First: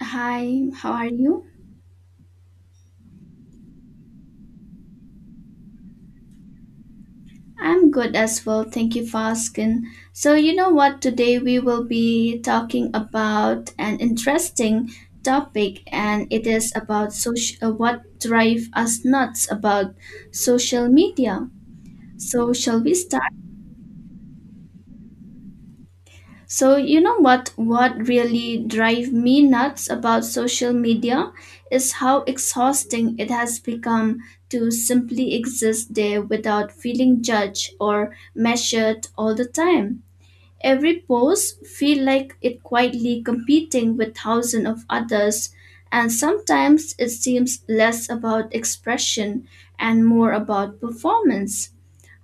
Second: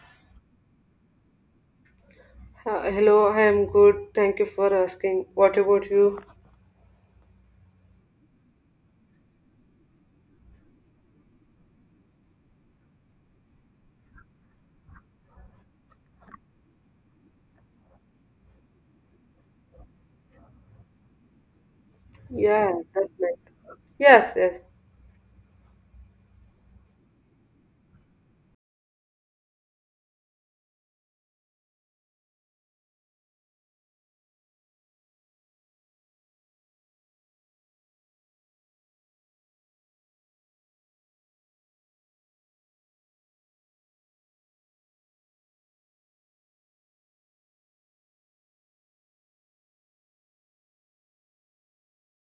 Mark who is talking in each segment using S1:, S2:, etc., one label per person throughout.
S1: Hi, how are you?
S2: Hello, I am good. Thank you for asking. What about you?
S1: I'm good as well. Thank you for asking. So, you know what? Today we will be talking about an interesting topic, and it is about what drive us nuts about social media. So,
S2: Yeah,
S1: shall we
S2: that's
S1: start?
S2: nice. Yes, yes.
S1: So you know what really drive me nuts about social media is how exhausting it has become to simply exist there without feeling judged or measured all the time. Every post feel like it quietly competing with thousands of others, and sometimes it seems less about expression and more about performance.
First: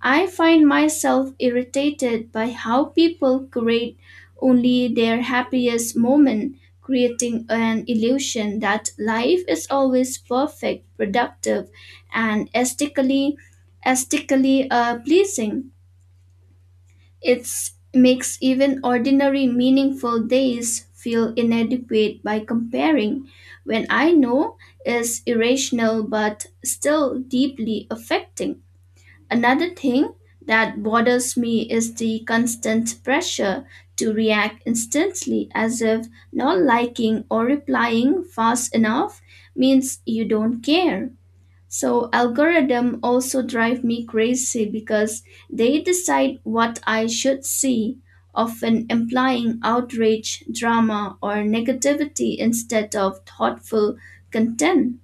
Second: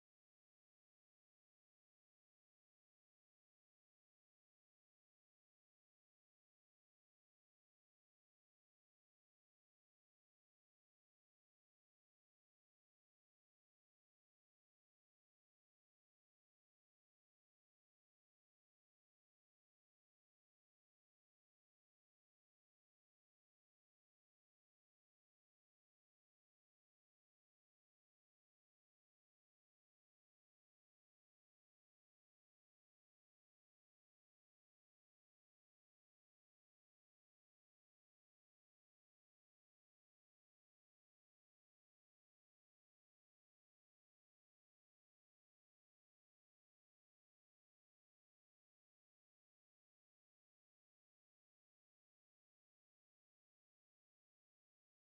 S1: I find myself irritated by how people create only their happiest moment, creating an illusion that life is always perfect, productive, and aesthetically pleasing. It makes even ordinary, meaningful days feel inadequate by comparing when I know is irrational but still deeply affecting. Another thing that bothers me is the constant pressure to react instantly, as if not liking or replying fast enough means you don't care. So algorithm also drive me crazy because they decide what I should see, often implying outrage, drama, or negativity instead of thoughtful content.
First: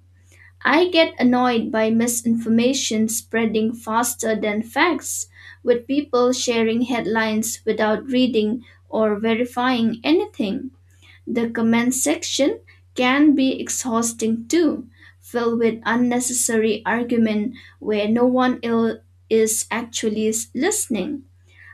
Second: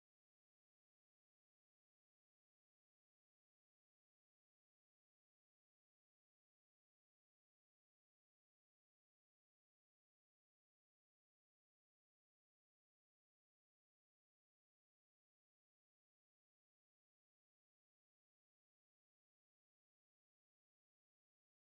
S1: I get annoyed by misinformation spreading faster than facts, with people sharing headlines without reading or verifying anything. The comment section can be exhausting too, filled with unnecessary argument where no one ill is actually listening.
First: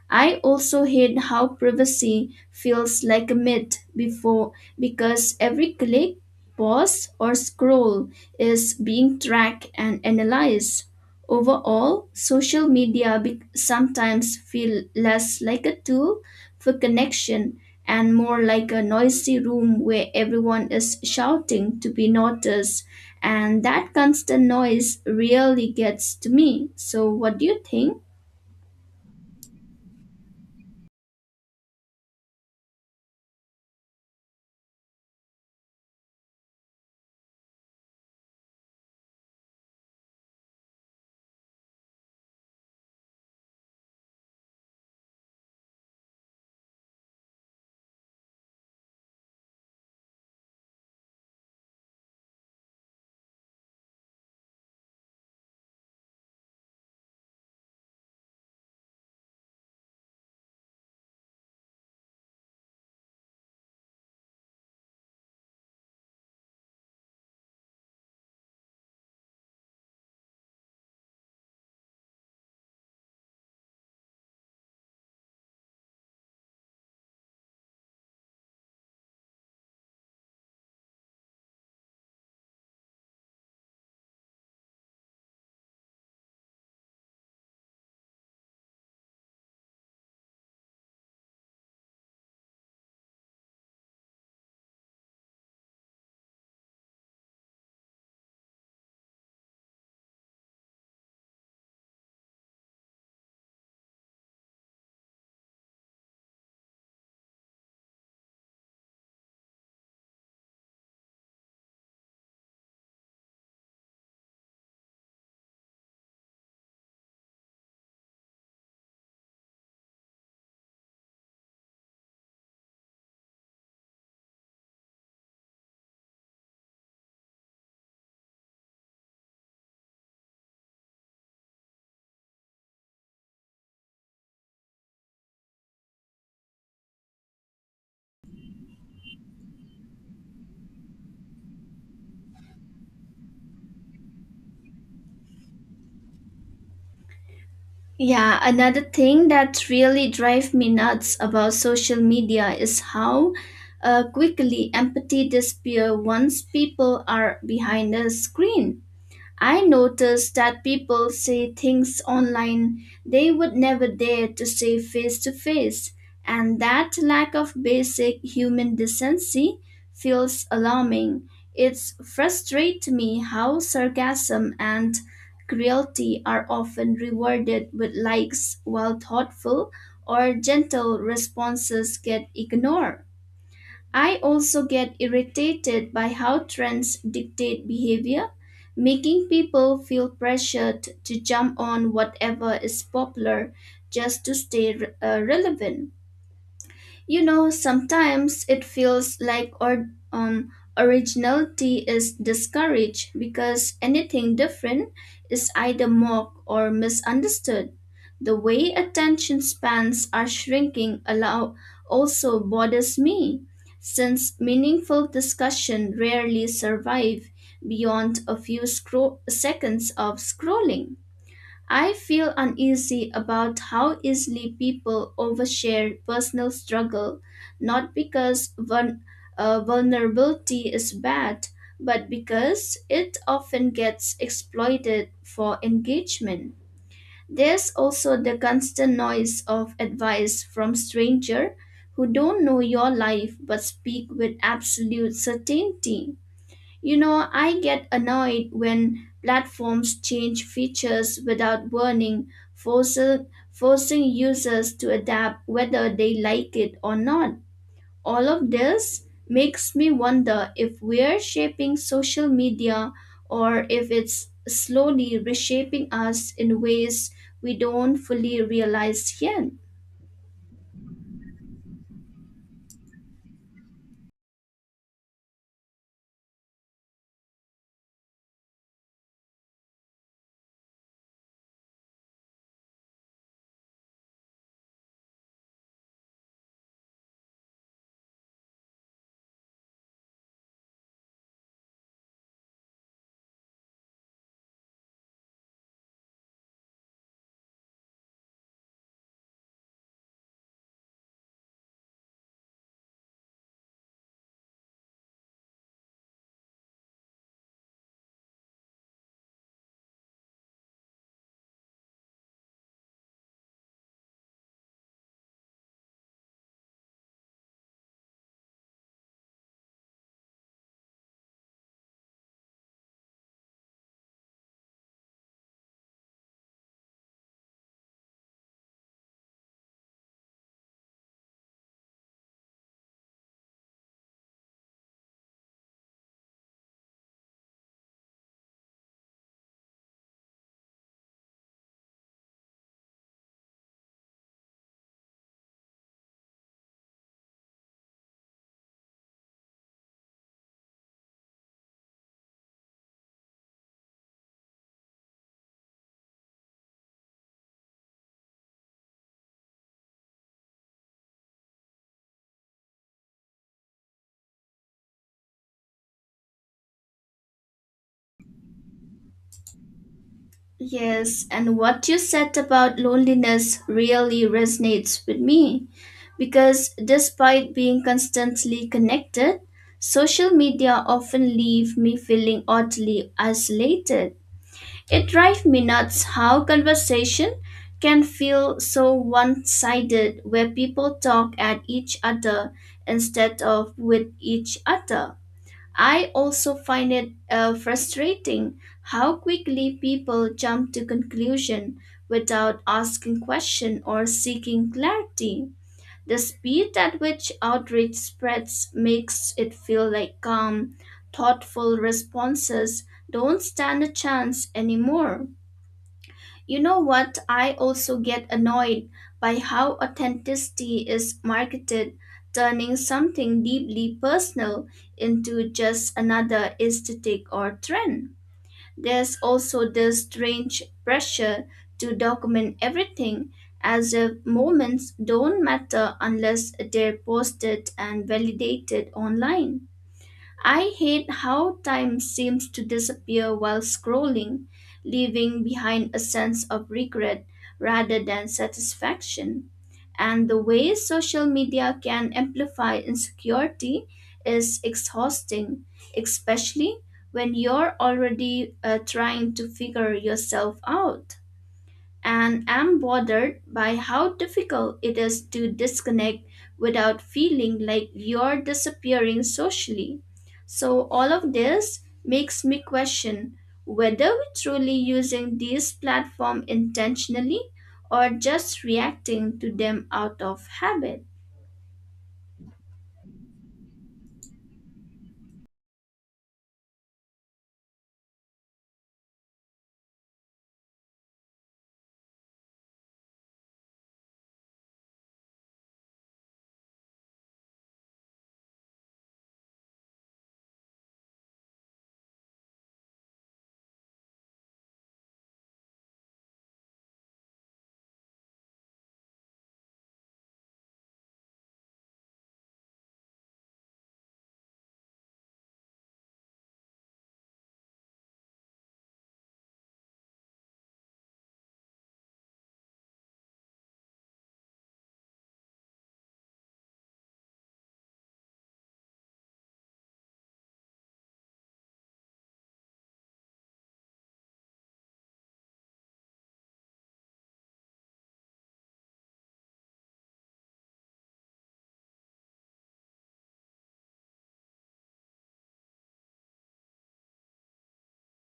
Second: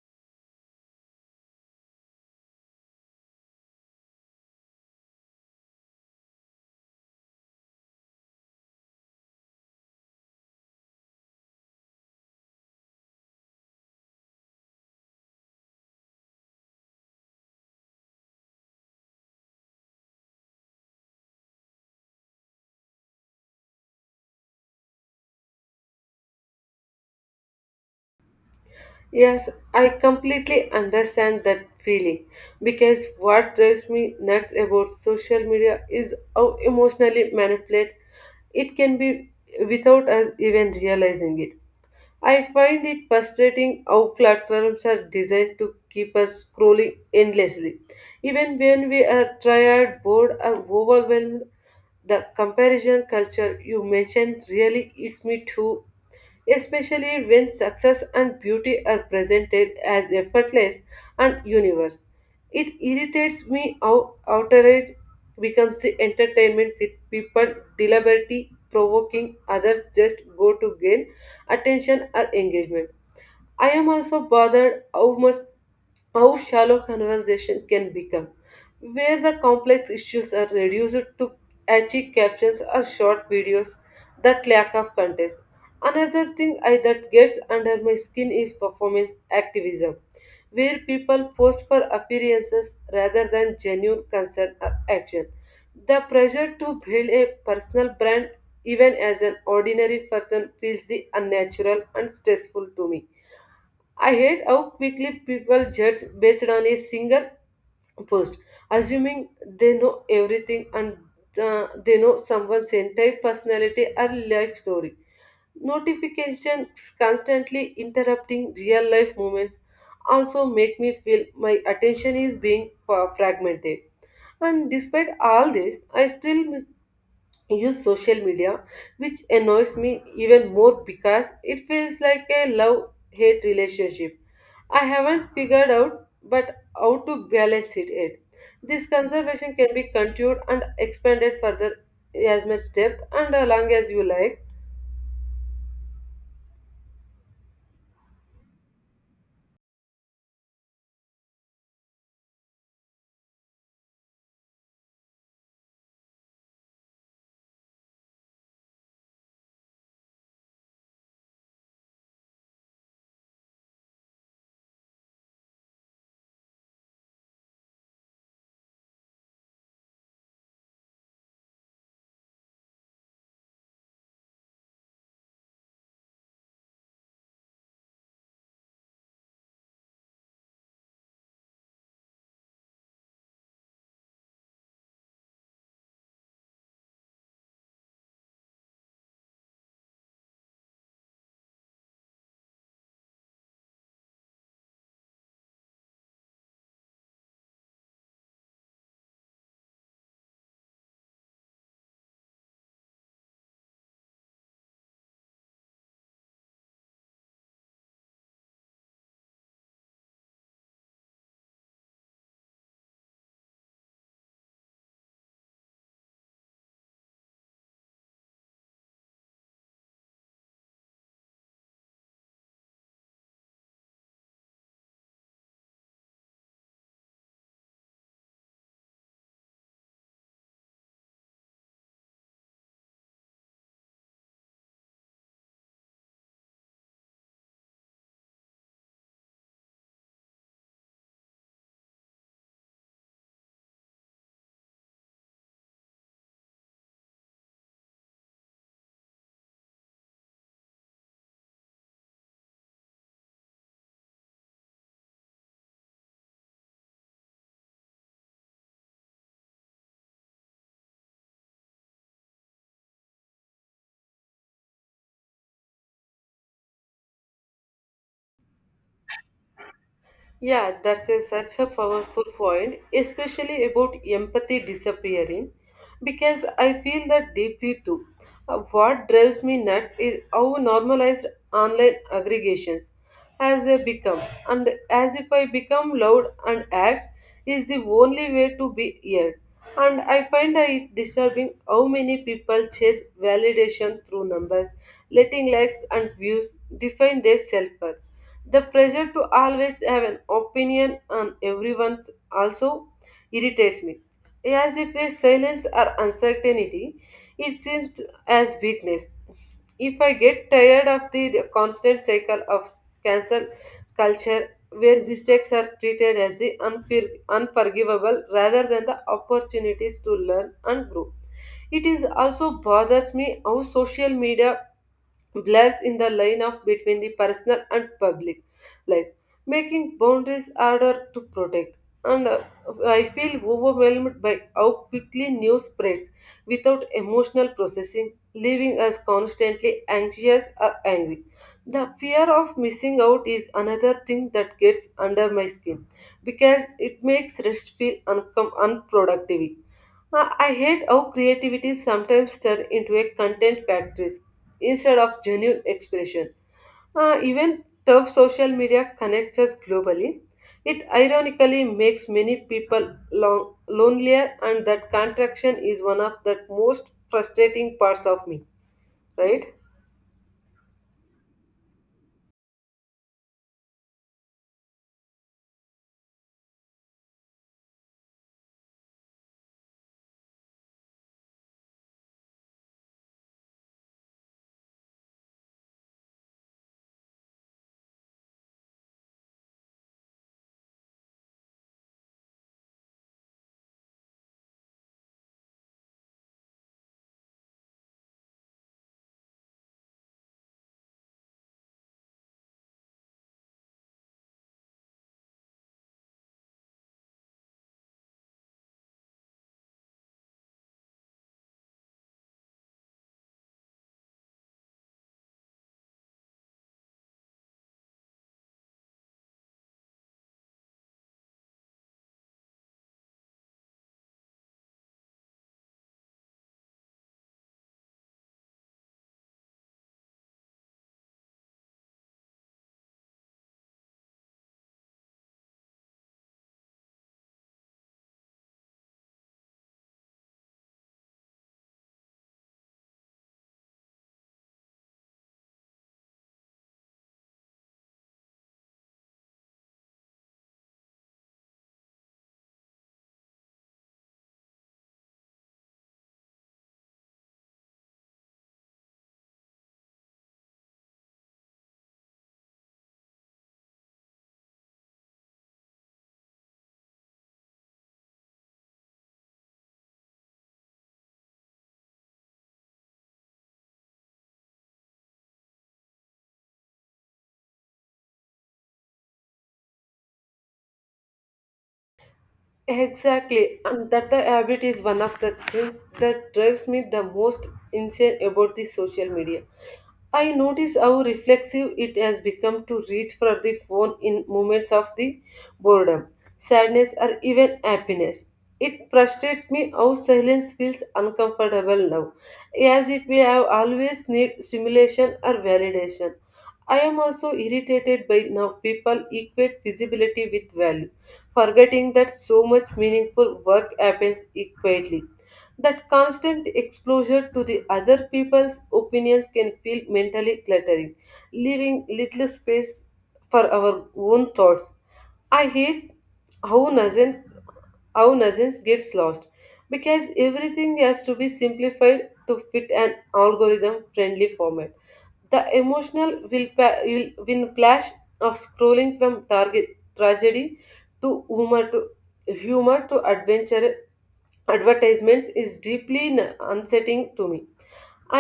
S1: I also hate how privacy feels like a myth before, because every click, pause, or scroll is being tracked and analyzed. Overall, social media sometimes feel less like a tool for connection and more like a noisy room where everyone is shouting to be noticed, and that constant noise really gets to me. So what do you think?
S2: Yes, I completely understand that feeling because what drives me nuts about social media is how emotionally manipulate it can be without us even realizing it. I find it frustrating how platforms are designed to keep us scrolling endlessly. Even when we are tired, bored, or overwhelmed, the comparison culture you mentioned really hits me too, especially when success and beauty are presented as effortless and universe. It irritates me how outrage becomes the entertainment with people deliberately provoking others just go to gain attention or engagement. I am also bothered how shallow conversations can become, where the complex issues are reduced to catchy captions or short videos that lack of context. Another thing that gets under my skin is performance activism, where people post for appearances rather than genuine concern or action. The pressure to build a personal brand, even as an ordinary person, feels the unnatural and stressful to me. I hate how quickly people judge based on a single post, assuming they know everything and they know someone's entire personality or life story. Notifications constantly interrupting real life moments also make me feel my attention is being fragmented. And despite all this, I still use social media, which annoys me even more because it feels like a love hate relationship. I haven't figured out but how to balance it yet. This conservation can be continued and expanded further as much depth and long as you like.
S1: Yeah, another thing that really drives me nuts about social media is how quickly empathy disappears once people are behind the screen. I noticed that people say things online they would never dare to say face to face, and that lack of basic human decency feels alarming. It's frustrates me how sarcasm and cruelty are often rewarded with likes, while thoughtful or gentle responses get ignored. I also get irritated by how trends dictate behavior, making people feel pressured to jump on whatever is popular just to stay relevant. You know, sometimes it feels like or originality is discouraged because anything different is either mocked or misunderstood. The way attention spans are shrinking allow also bothers me, since meaningful discussion rarely survive beyond a few seconds of scrolling. I feel uneasy about how easily people overshare personal struggle, not because vulnerability is bad, but because it often gets exploited for engagement. There's also the constant noise of advice from strangers who don't know your life but speak with absolute certainty. You know, I get annoyed when platforms change features without warning, forcing users to adapt whether they like it or not. All of this makes me wonder if we're shaping social media or if it's slowly reshaping us in ways we don't fully realize yet.
S2: Yeah, that's such a powerful point, especially about empathy disappearing, because I feel that deeply too. What drives me nuts is how normalized online aggregations has become, and as if I become loud and ads is the only way to be heard. And I find it disturbing how many people chase validation through numbers, letting likes and views define their self. The pressure to always have an opinion on everyone also irritates me, as if a silence or uncertainty it seems as weakness. If I get tired of the constant cycle of cancel culture where mistakes are treated as the unforgivable rather than the opportunities to learn and grow. It is also bothers me how social media blurs in the line of between the personal and public life, making boundaries harder to protect. And I feel overwhelmed by how quickly news spreads without emotional processing, leaving us constantly anxious or angry. The fear of missing out is another thing that gets under my skin because it makes rest feel unproductive. I hate how creativity sometimes turns into a content factory instead of genuine expression. Even tough social media connects us globally. It ironically makes many people long, lonelier, and that contraction is one of the most frustrating parts of me, right?
S1: Yes, and what you said about loneliness really resonates with me, because despite being constantly connected, social media often leave me feeling oddly isolated. It drives me nuts how conversation can feel so one-sided, where people talk at each other instead of with each other. I also find it frustrating how quickly people jump to conclusion without asking question or seeking clarity. The speed at which outreach spreads makes it feel like calm, thoughtful responses don't stand a chance anymore. You know what? I also get annoyed by how authenticity is marketed, turning something deeply personal into just another aesthetic or trend. There's also this strange pressure to document everything, as if moments don't matter unless they're posted and validated online. I hate how time seems to disappear while scrolling, leaving behind a sense of regret rather than satisfaction. And the way social media can amplify insecurity is exhausting, especially when you're already trying to figure yourself out, and am bothered by how difficult it is to disconnect without feeling like you're disappearing socially. So, all of this makes me question whether we're truly using these platforms intentionally or just reacting to them out of habit.
S2: Exactly, and that the habit is one of the things that drives me the most insane about the social media. I notice how reflexive it has become to reach for the phone in moments of the boredom, sadness, or even happiness. It frustrates me how silence feels uncomfortable now, as if we have always need stimulation or validation. I am also irritated by now people equate visibility with value, forgetting that so much meaningful work happens quietly. That constant exposure to the other people's opinions can feel mentally cluttering, leaving little space for our own thoughts. I hate how nonsense our nuisance gets lost because everything has to be simplified to fit an algorithm friendly format. The emotional will, pa- will win clash of scrolling from target tragedy to humor to adventure advertisements is deeply unsettling to me.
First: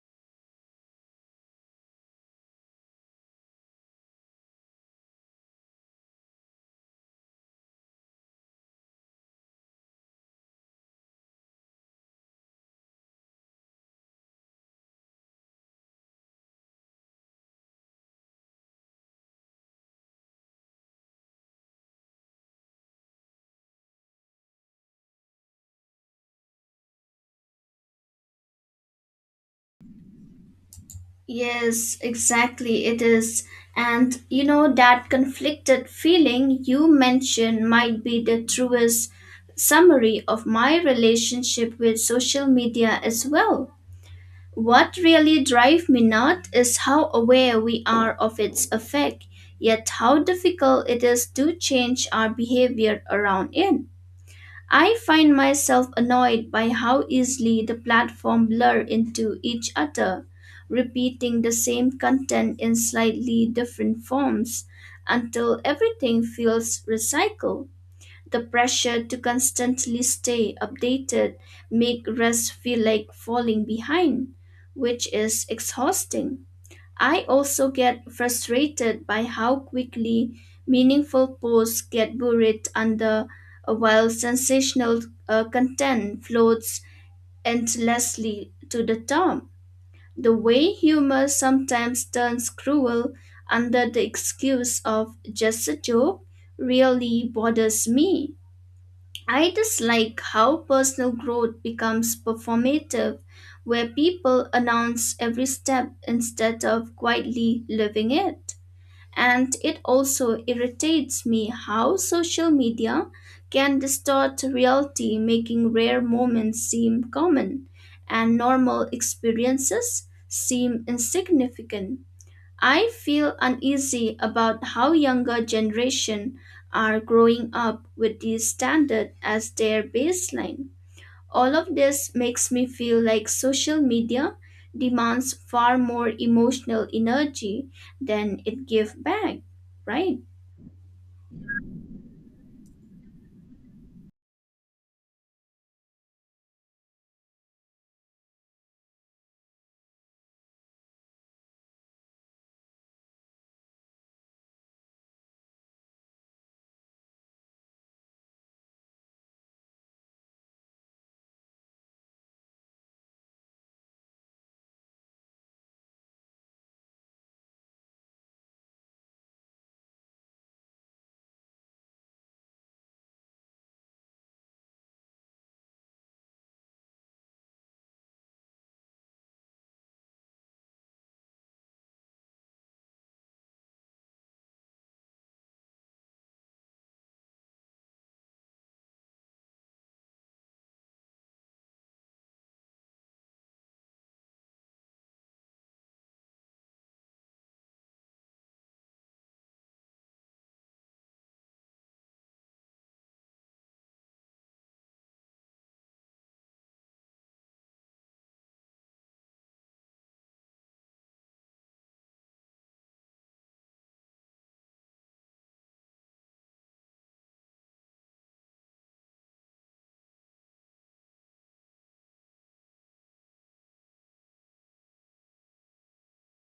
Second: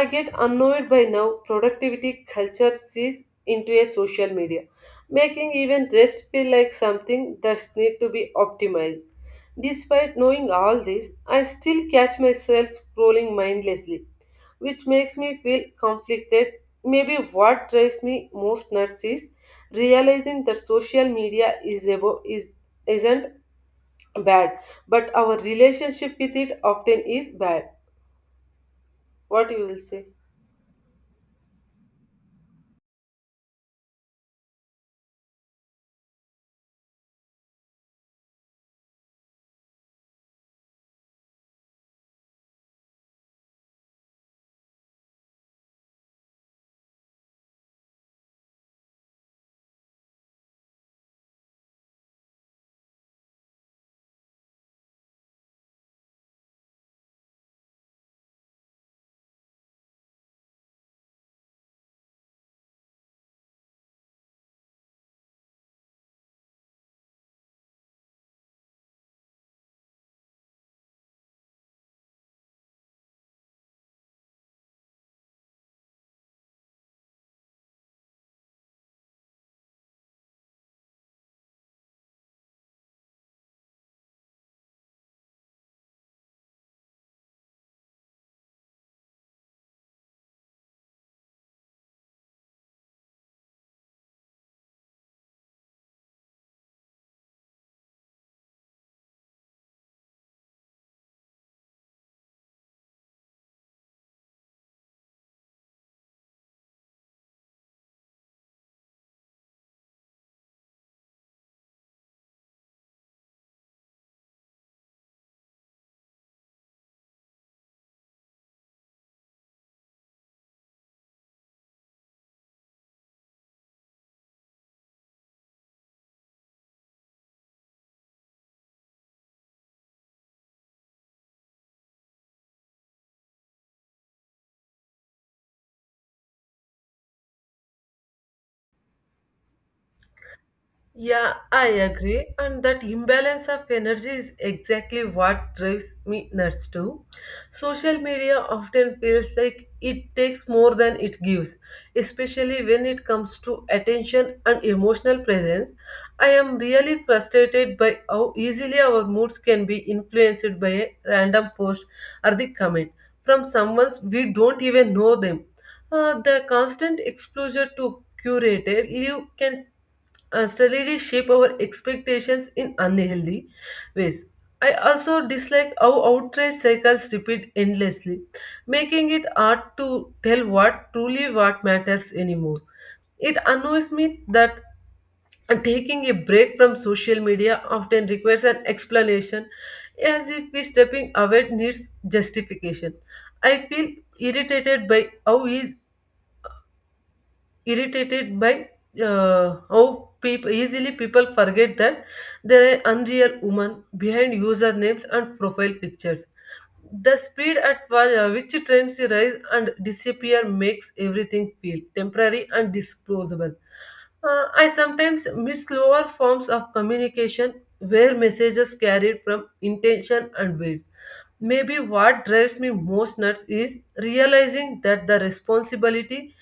S2: I get annoyed by now productivity culture sees into a social media, making even rest feel like something that's need to be optimized. Despite knowing all this, I still catch myself scrolling mindlessly, which makes me feel conflicted. Maybe what drives me most nuts is realizing that social media is abo- is isn't bad, but our relationship with it often is bad. What you will say?
S1: Yes, exactly, it is. And you know, that conflicted feeling you mentioned might be the truest summary of my relationship with social media as well. What really drives me nuts is how aware we are of its effect, yet how difficult it is to change our behavior around it. I find myself annoyed by how easily the platform blur into each other, repeating the same content in slightly different forms until everything feels recycled. The pressure to constantly stay updated make rest feel like falling behind, which is exhausting. I also get frustrated by how quickly meaningful posts get buried under while sensational content floats endlessly to the top. The way humor sometimes turns cruel under the excuse of just a joke really bothers me. I dislike how personal growth becomes performative, where people announce every step instead of quietly living it. And it also irritates me how social media can distort reality, making rare moments seem common and normal experiences seem insignificant. I feel uneasy about how younger generation are growing up with this standard as their baseline. All of this makes me feel like social media demands far more emotional energy than it gives back, right?
S2: Yeah, I agree. And that imbalance of energy is exactly what drives me nuts too. Social media often feels like it takes more than it gives, especially when it comes to attention and emotional presence. I am really frustrated by how easily our moods can be influenced by a random post or the comment from someone we don't even know them. The constant exposure to curated live can steadily shape our expectations in unhealthy ways. I also dislike how outrage cycles repeat endlessly, making it hard to tell what truly what matters anymore. It annoys me that taking a break from social media often requires an explanation, as if we stepping away needs justification. I feel irritated by how eas- irritated by how people easily people forget that there are unreal women behind usernames and profile pictures. The speed at which trends rise and disappear makes everything feel temporary and disposable. I sometimes miss lower forms of communication where messages carried from intention and weight. Maybe what drives me most nuts is realizing that the responsibility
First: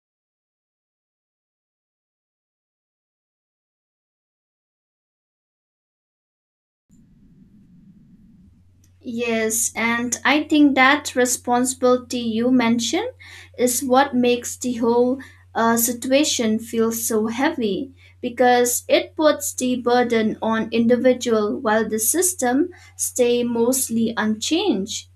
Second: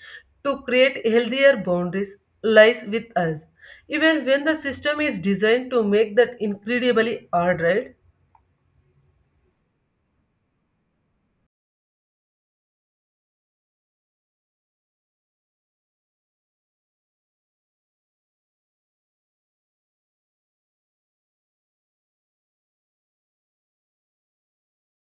S2: to create healthier boundaries lies with us, even when the system is designed to make that incredibly hard, right?
S1: Yes, and I think that responsibility you mentioned is what makes the whole situation feel so heavy, because it puts the burden on individual while the system stay mostly unchanged.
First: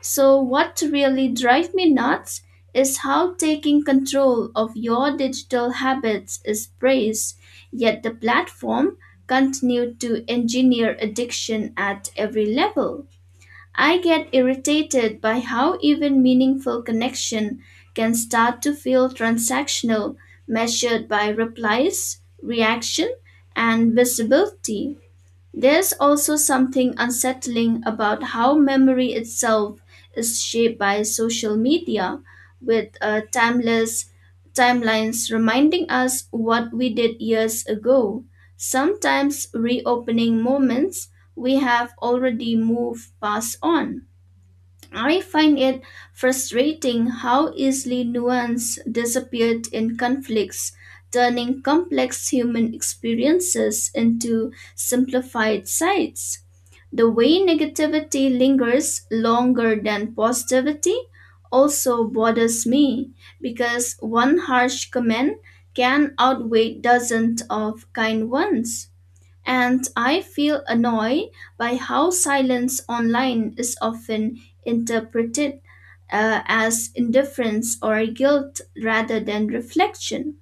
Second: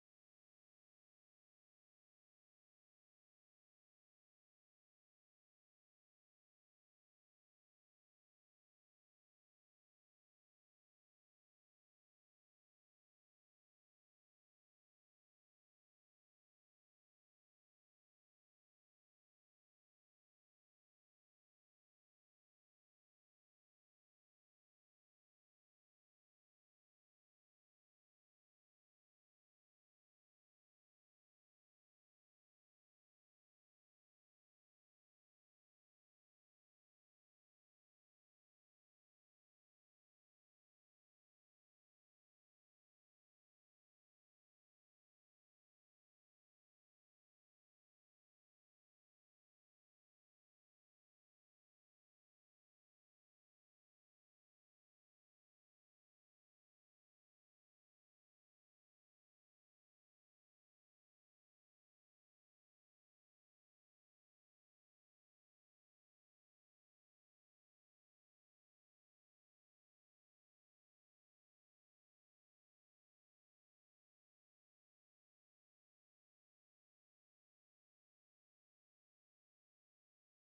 S1: So what really drives me nuts is how taking control of your digital habits is praised, yet the platform continue to engineer addiction at every level. I get irritated by how even meaningful connection can start to feel transactional, measured by replies, reaction, and visibility. There's also something unsettling about how memory itself is shaped by social media, with timeless timelines reminding us what we did years ago, sometimes reopening moments we have already moved past on. I find it frustrating how easily nuance disappeared in conflicts, turning complex human experiences into simplified sides. The way negativity lingers longer than positivity also bothers me, because one harsh comment can outweigh dozens of kind ones. And I feel annoyed by how silence online is often interpreted as indifference or guilt rather than reflection.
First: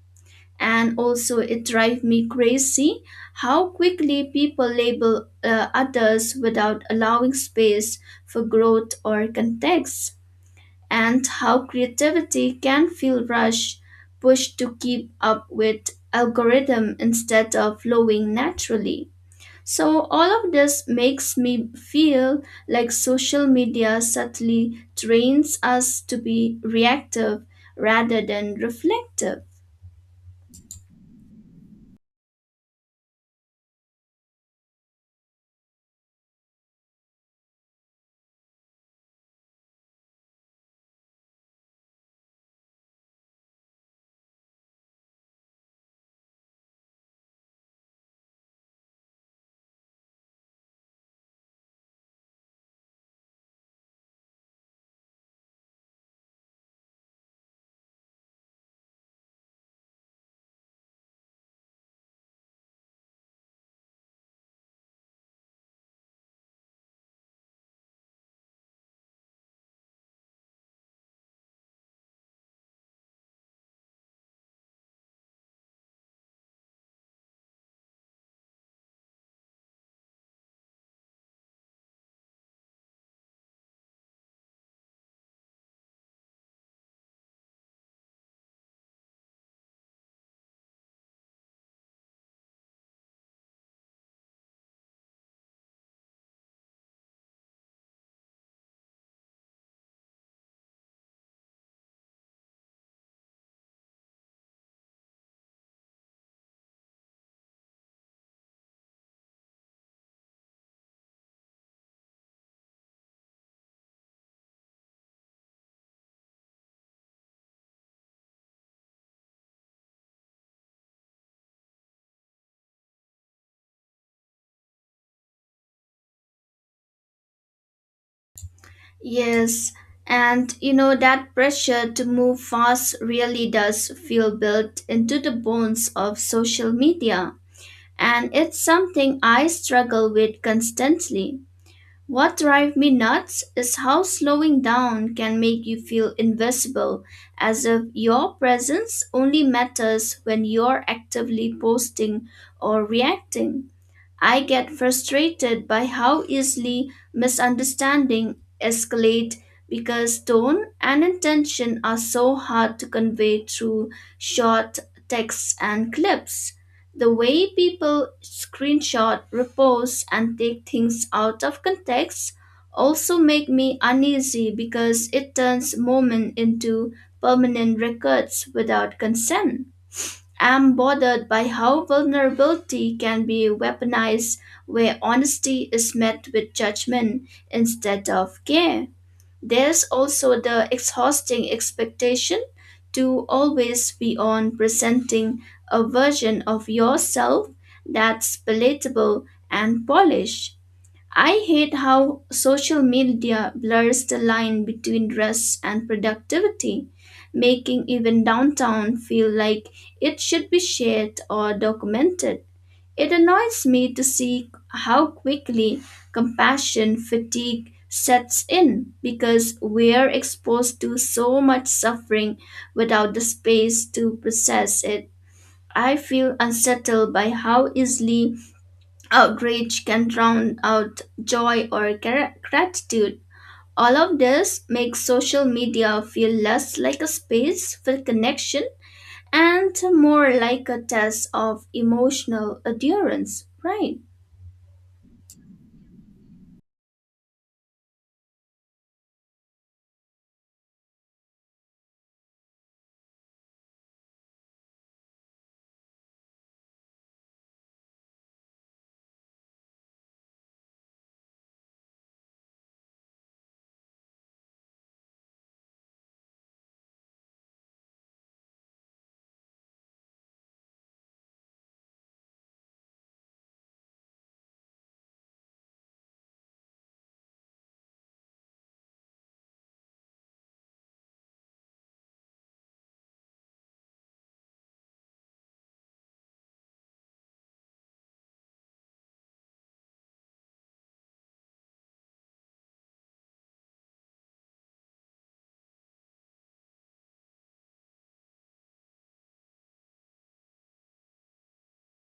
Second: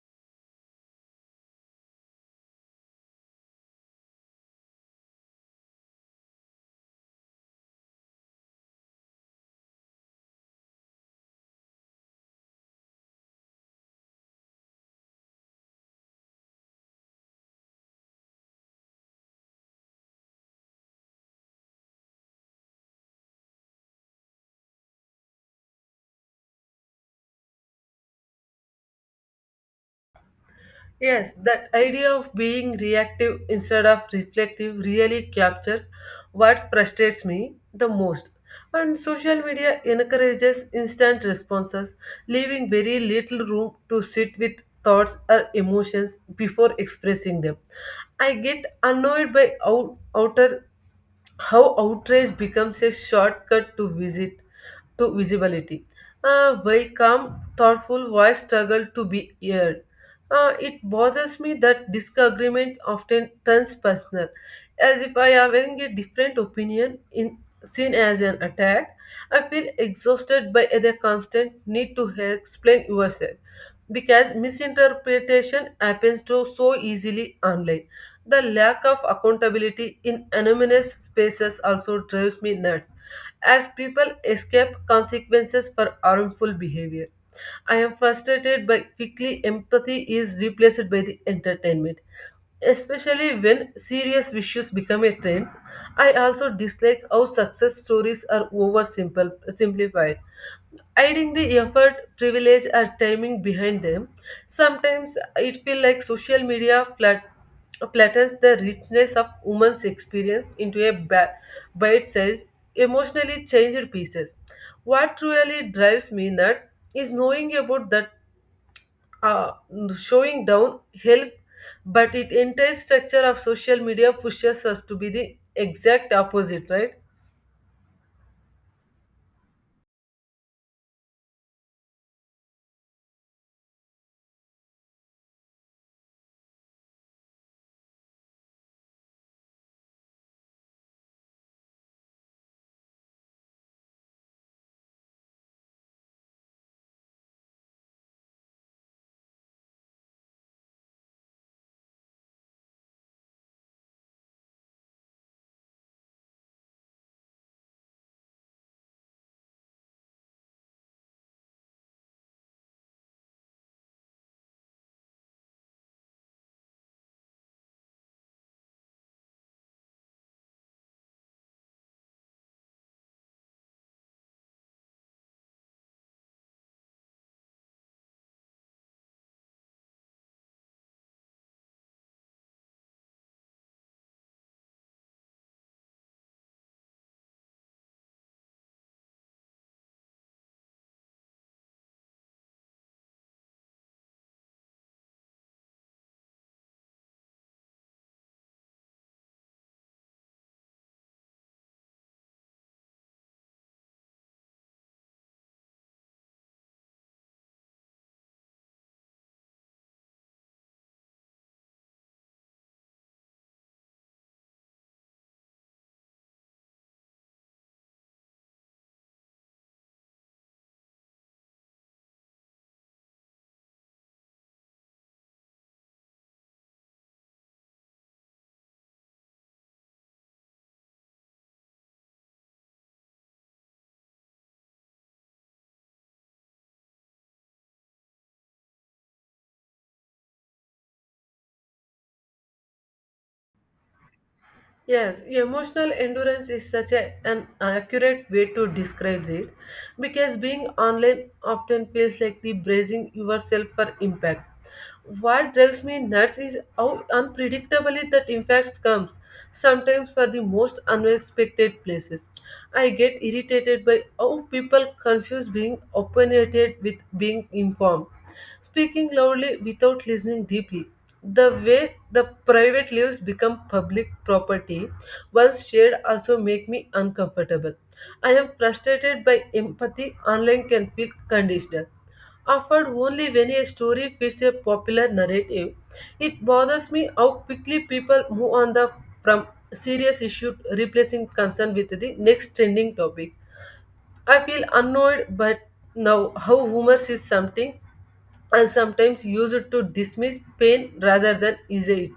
S1: And also, it drives me crazy how quickly people label others without allowing space for growth or context, and how creativity can feel rushed, pushed to keep up with algorithm instead of flowing naturally. So, all of this makes me feel like social media subtly trains us to be reactive rather than reflective.
S2: Yes, that idea of being reactive instead of reflective really captures what frustrates me the most. And social media encourages instant responses, leaving very little room to sit with thoughts or emotions before expressing them. I get annoyed by out- outer how outrage becomes a shortcut to visibility. A very calm, thoughtful voice struggle to be heard. It bothers me that disagreement often turns personal, as if I having a different opinion in seen as an attack. I feel exhausted by the constant need to explain yourself because misinterpretation happens to so easily online. The lack of accountability in anonymous spaces also drives me nuts, as people escape consequences for harmful behavior. I am frustrated by quickly empathy is replaced by the entertainment, especially when serious issues become a trend. I also dislike how success stories are oversimplified, hiding the effort privilege or timing behind them. Sometimes it feels like social media flattens the richness of women's experience into a bite-sized emotionally changed pieces. What really drives me nuts is knowing about that uh, showing down help but it entire structure of social media pushes us to be the exact opposite, right?
S1: Yes, and you know, that pressure to move fast really does feel built into the bones of social media. And it's something I struggle with constantly. What drives me nuts is how slowing down can make you feel invisible, as if your presence only matters when you're actively posting or reacting. I get frustrated by how easily misunderstanding escalate because tone and intention are so hard to convey through short texts and clips. The way people screenshot, repost, and take things out of context also make me uneasy, because it turns moment into permanent records without consent. I'm bothered by how vulnerability can be weaponized, where honesty is met with judgment instead of care. There's also the exhausting expectation to always be on, presenting a version of yourself that's palatable and polished. I hate how social media blurs the line between rest and productivity, making even downtown feel like it should be shared or documented. It annoys me to see how quickly compassion fatigue sets in, because we're exposed to so much suffering without the space to process it. I feel unsettled by how easily outrage can drown out joy or gratitude. All of this makes social media feel less like a space for connection and more like a test of emotional endurance, right?
S2: Yes, emotional endurance is such an accurate way to describe it because being online often feels like the bracing yourself for impact. What drives me nuts is how unpredictably that impact comes, sometimes for the most unexpected places. I get irritated by how people confuse being opinionated with being informed. Speaking loudly without listening deeply. The way the private lives become public property once shared also make me uncomfortable. I am frustrated by empathy online can feel conditional. Offered only when a story fits a popular narrative, it bothers me how quickly people move on the from serious issue, replacing concern with the next trending topic. I feel annoyed but now how humor is something and sometimes used to dismiss pain rather than ease it.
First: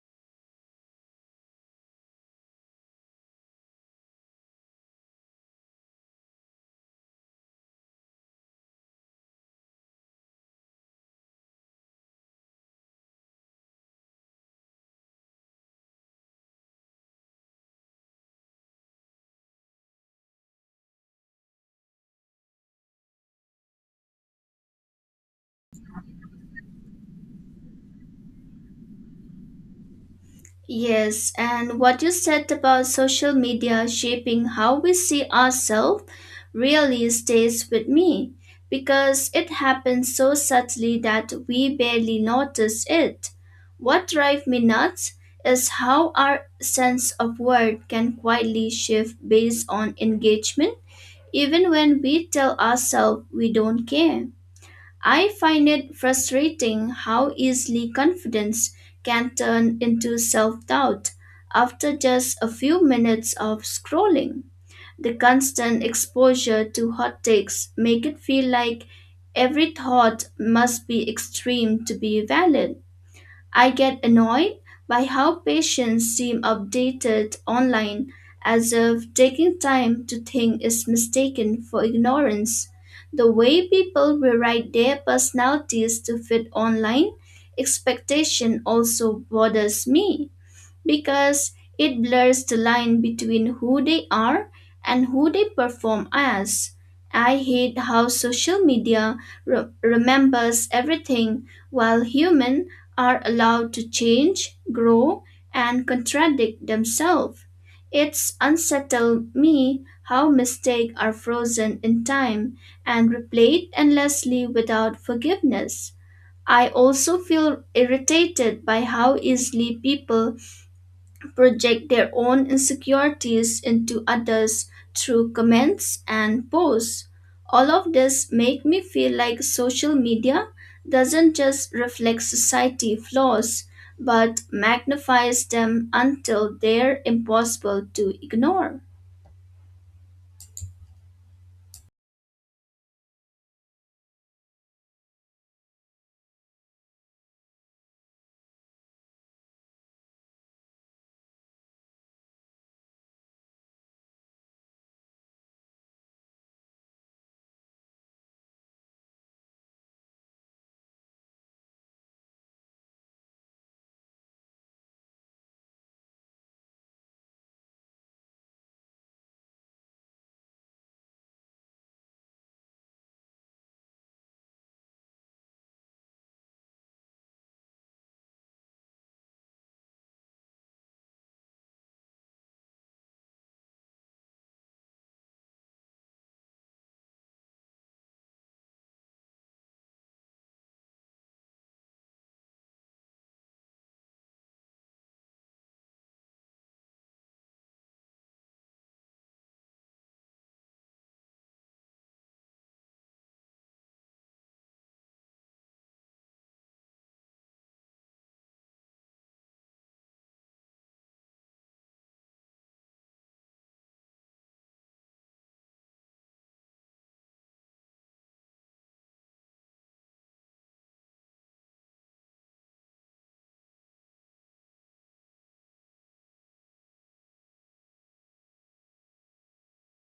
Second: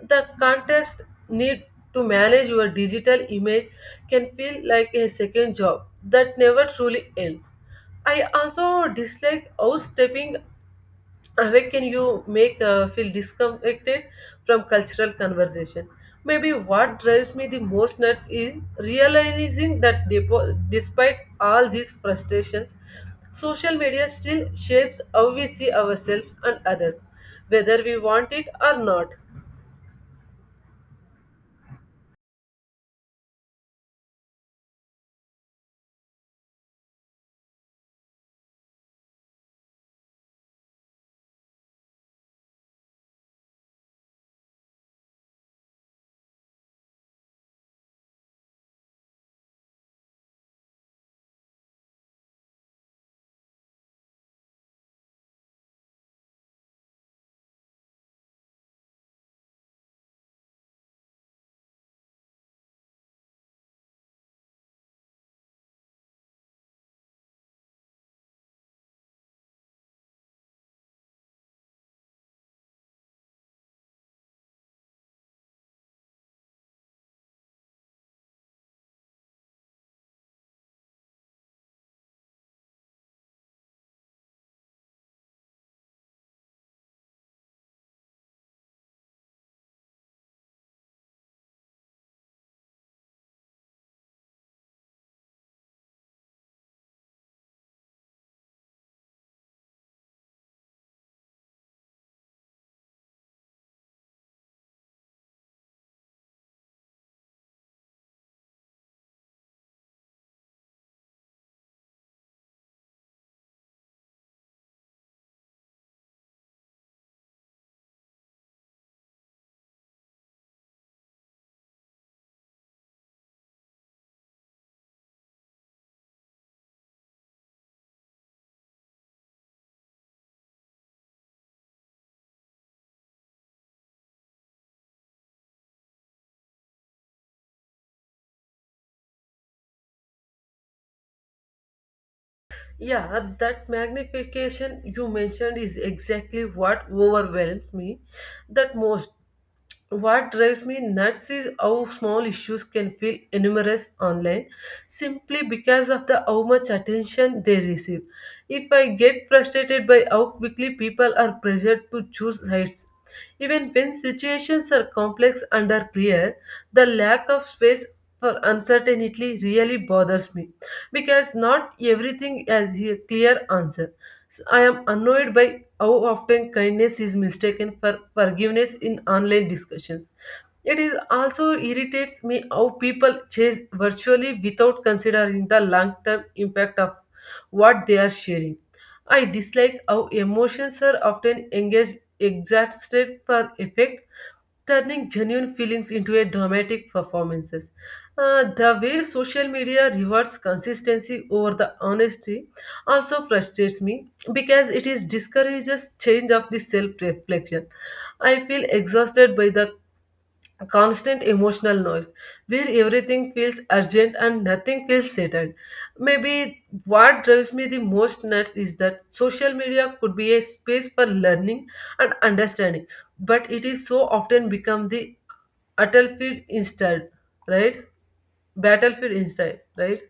S2: The contest need to manage your digital image can feel like a second job that never truly ends. I also dislike outstepping how can you make feel disconnected from cultural conversation? Maybe what drives me the most nuts is realizing that despite all these frustrations, social media still shapes how we see ourselves and others, whether we want it or not.
S1: Yes, and what you said about social media shaping how we see ourselves really stays with me, because it happens so subtly that we barely notice it. What drives me nuts is how our sense of worth can quietly shift based on engagement, even when we tell ourselves we don't care. I find it frustrating how easily confidence can turn into self doubt after just a few minutes of scrolling. The constant exposure to hot takes make it feel like every thought must be extreme to be valid. I get annoyed by how patients seem updated online, as if taking time to think is mistaken for ignorance. The way people rewrite their personalities to fit online expectation also bothers me, because it blurs the line between who they are and who they perform as. I hate how social media remembers everything while humans are allowed to change, grow, and contradict themselves. It's unsettled me how mistakes are frozen in time and replayed endlessly without forgiveness. I also feel irritated by how easily people project their own insecurities into others through comments and posts. All of this make me feel like social media doesn't just reflect society flaws but magnifies them until they're impossible to ignore.
S2: Yeah, that magnification you mentioned is exactly what overwhelms me that most. What drives me nuts is how small issues can feel enormous online simply because of the how much attention they receive. If I get frustrated by how quickly people are pressured to choose sides, even when situations are complex and are clear, the lack of space for uncertainty really bothers me because not everything has a clear answer. So I am annoyed by how often kindness is mistaken for forgiveness in online discussions. It is also irritates me how people chase virtually without considering the long-term impact of what they are sharing. I dislike how emotions are often engaged exhausted for effect, turning genuine feelings into a dramatic performances. The way social media rewards consistency over the honesty also frustrates me because it is discourages change of the self-reflection. I feel exhausted by the constant emotional noise where everything feels urgent and nothing feels settled. Maybe what drives me the most nuts is that social media could be a space for learning and understanding, but it is so often become the battlefield instead, right? Battlefield instead, right?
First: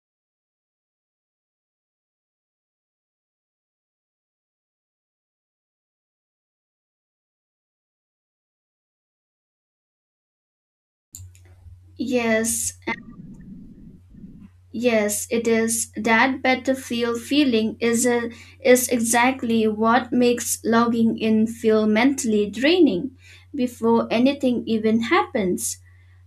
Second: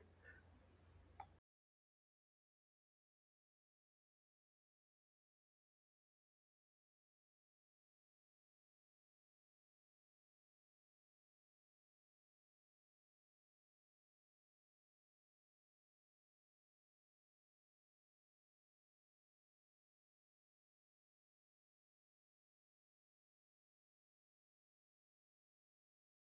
S1: Yes. Yes, it is. That battlefield feeling is exactly what makes logging in feel mentally draining before anything even happens.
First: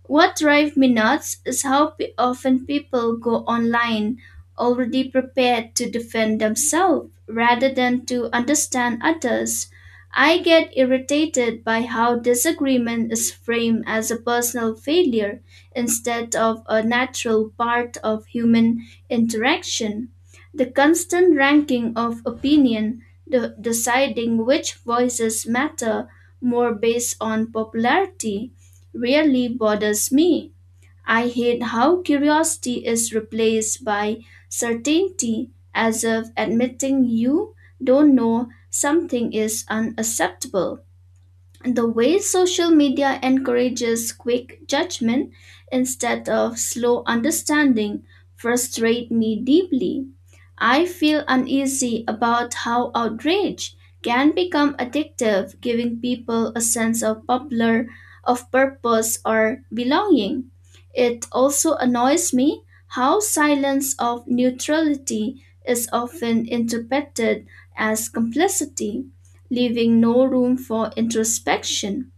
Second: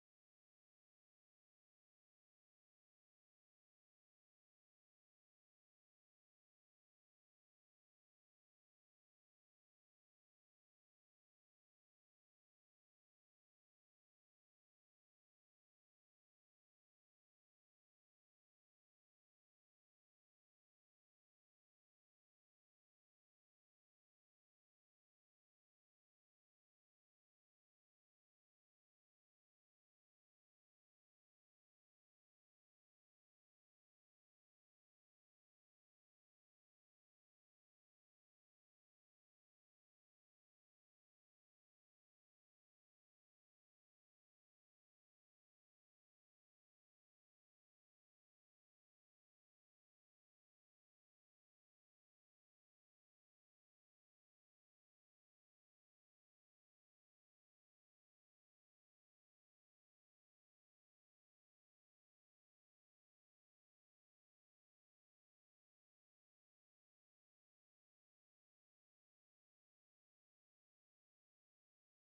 S1: What drives me nuts is how often people go online already prepared to defend themselves rather than to understand others. I get irritated by how disagreement is framed as a personal failure instead of a natural part of human interaction. The constant ranking of opinion, the deciding which voices matter more based on popularity, really bothers me. I hate how curiosity is replaced by certainty, as if admitting you don't know something is unacceptable. The way social media encourages quick judgment instead of slow understanding frustrates me deeply. I feel uneasy about how outrage can become addictive, giving people a sense of popular of purpose or belonging. It also annoys me how silence of neutrality is often interpreted as complicity, leaving no room for introspection.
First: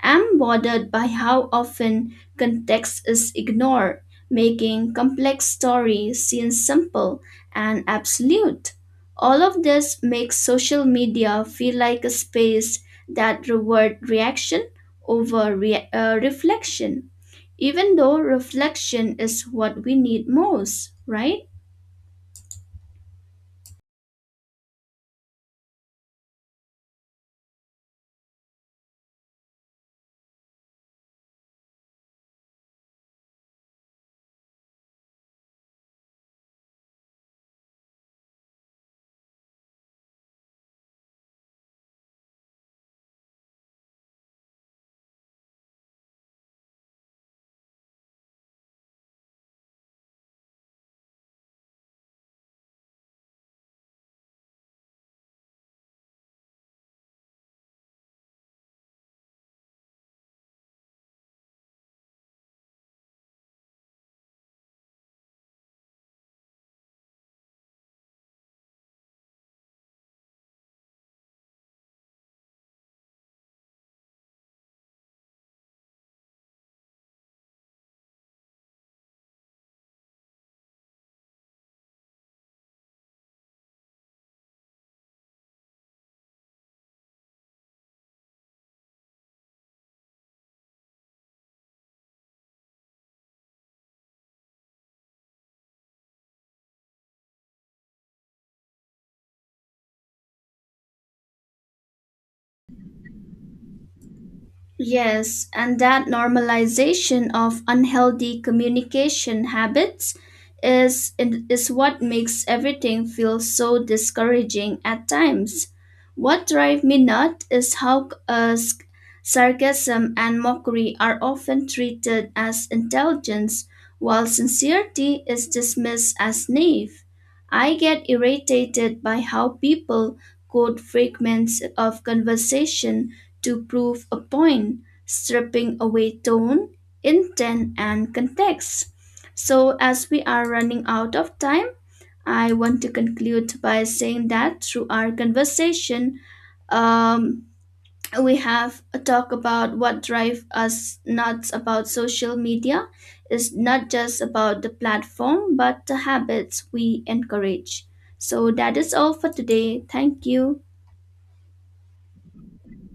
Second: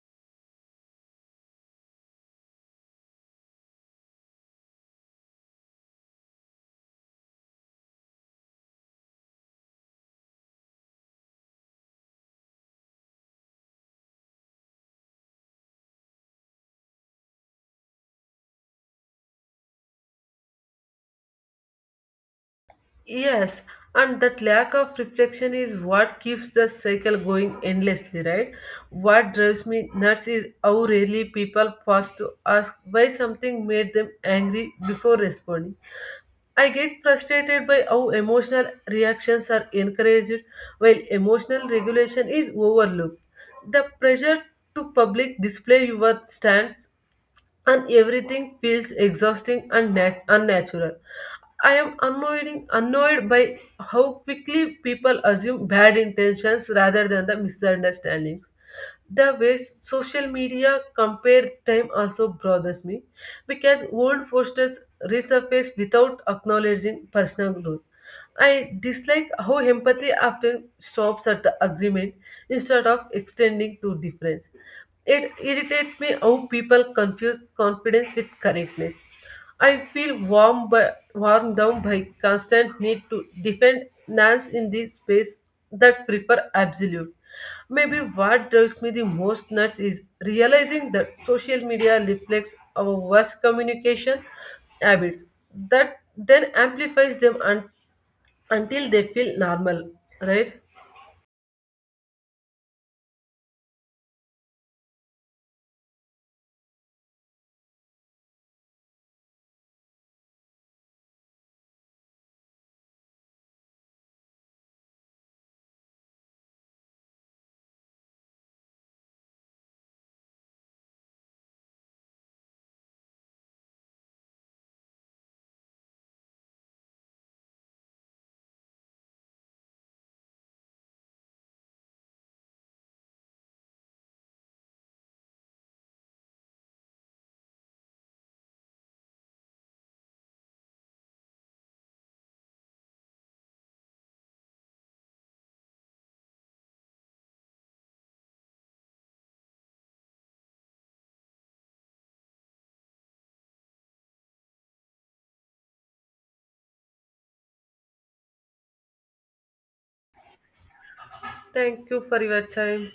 S1: I'm bothered by how often context is ignored, making complex stories seem simple and absolute. All of this makes social media feel like a space that rewards reaction over reflection, even though reflection is what we need most, right?
S2: Yes, and that lack of reflection is what keeps the cycle going endlessly, right? What drives me nuts is how rarely people pause to ask why something made them angry before responding. I get frustrated by how emotional reactions are encouraged while emotional regulation is overlooked. The pressure to public display your stance and everything feels exhausting and unnatural. I am annoyed by how quickly people assume bad intentions rather than the misunderstandings. The way social media compare time also bothers me because old posters resurface without acknowledging personal growth. I dislike how empathy often stops at the agreement instead of extending to difference. It irritates me how people confuse confidence with correctness. I feel worn down by constant need to defend Nance in the space that prefer absolutes. Maybe what drives me the most nuts is realizing that social media reflects our worst communication habits that then amplifies them until they feel normal, right?
S1: Yes, and that normalization of unhealthy communication habits is is what makes everything feel so discouraging at times. What drives me nuts is how sarcasm and mockery are often treated as intelligence, while sincerity is dismissed as naive. I get irritated by how people quote fragments of conversation to prove a point, stripping away tone, intent, and context. So, as we are running out of time, I want to conclude by saying that through our conversation, um, we have a talk about what drives us nuts about social media. It's not just about the platform, but the habits we encourage. So, that is all for today. Thank you.
S2: Thank you for your time.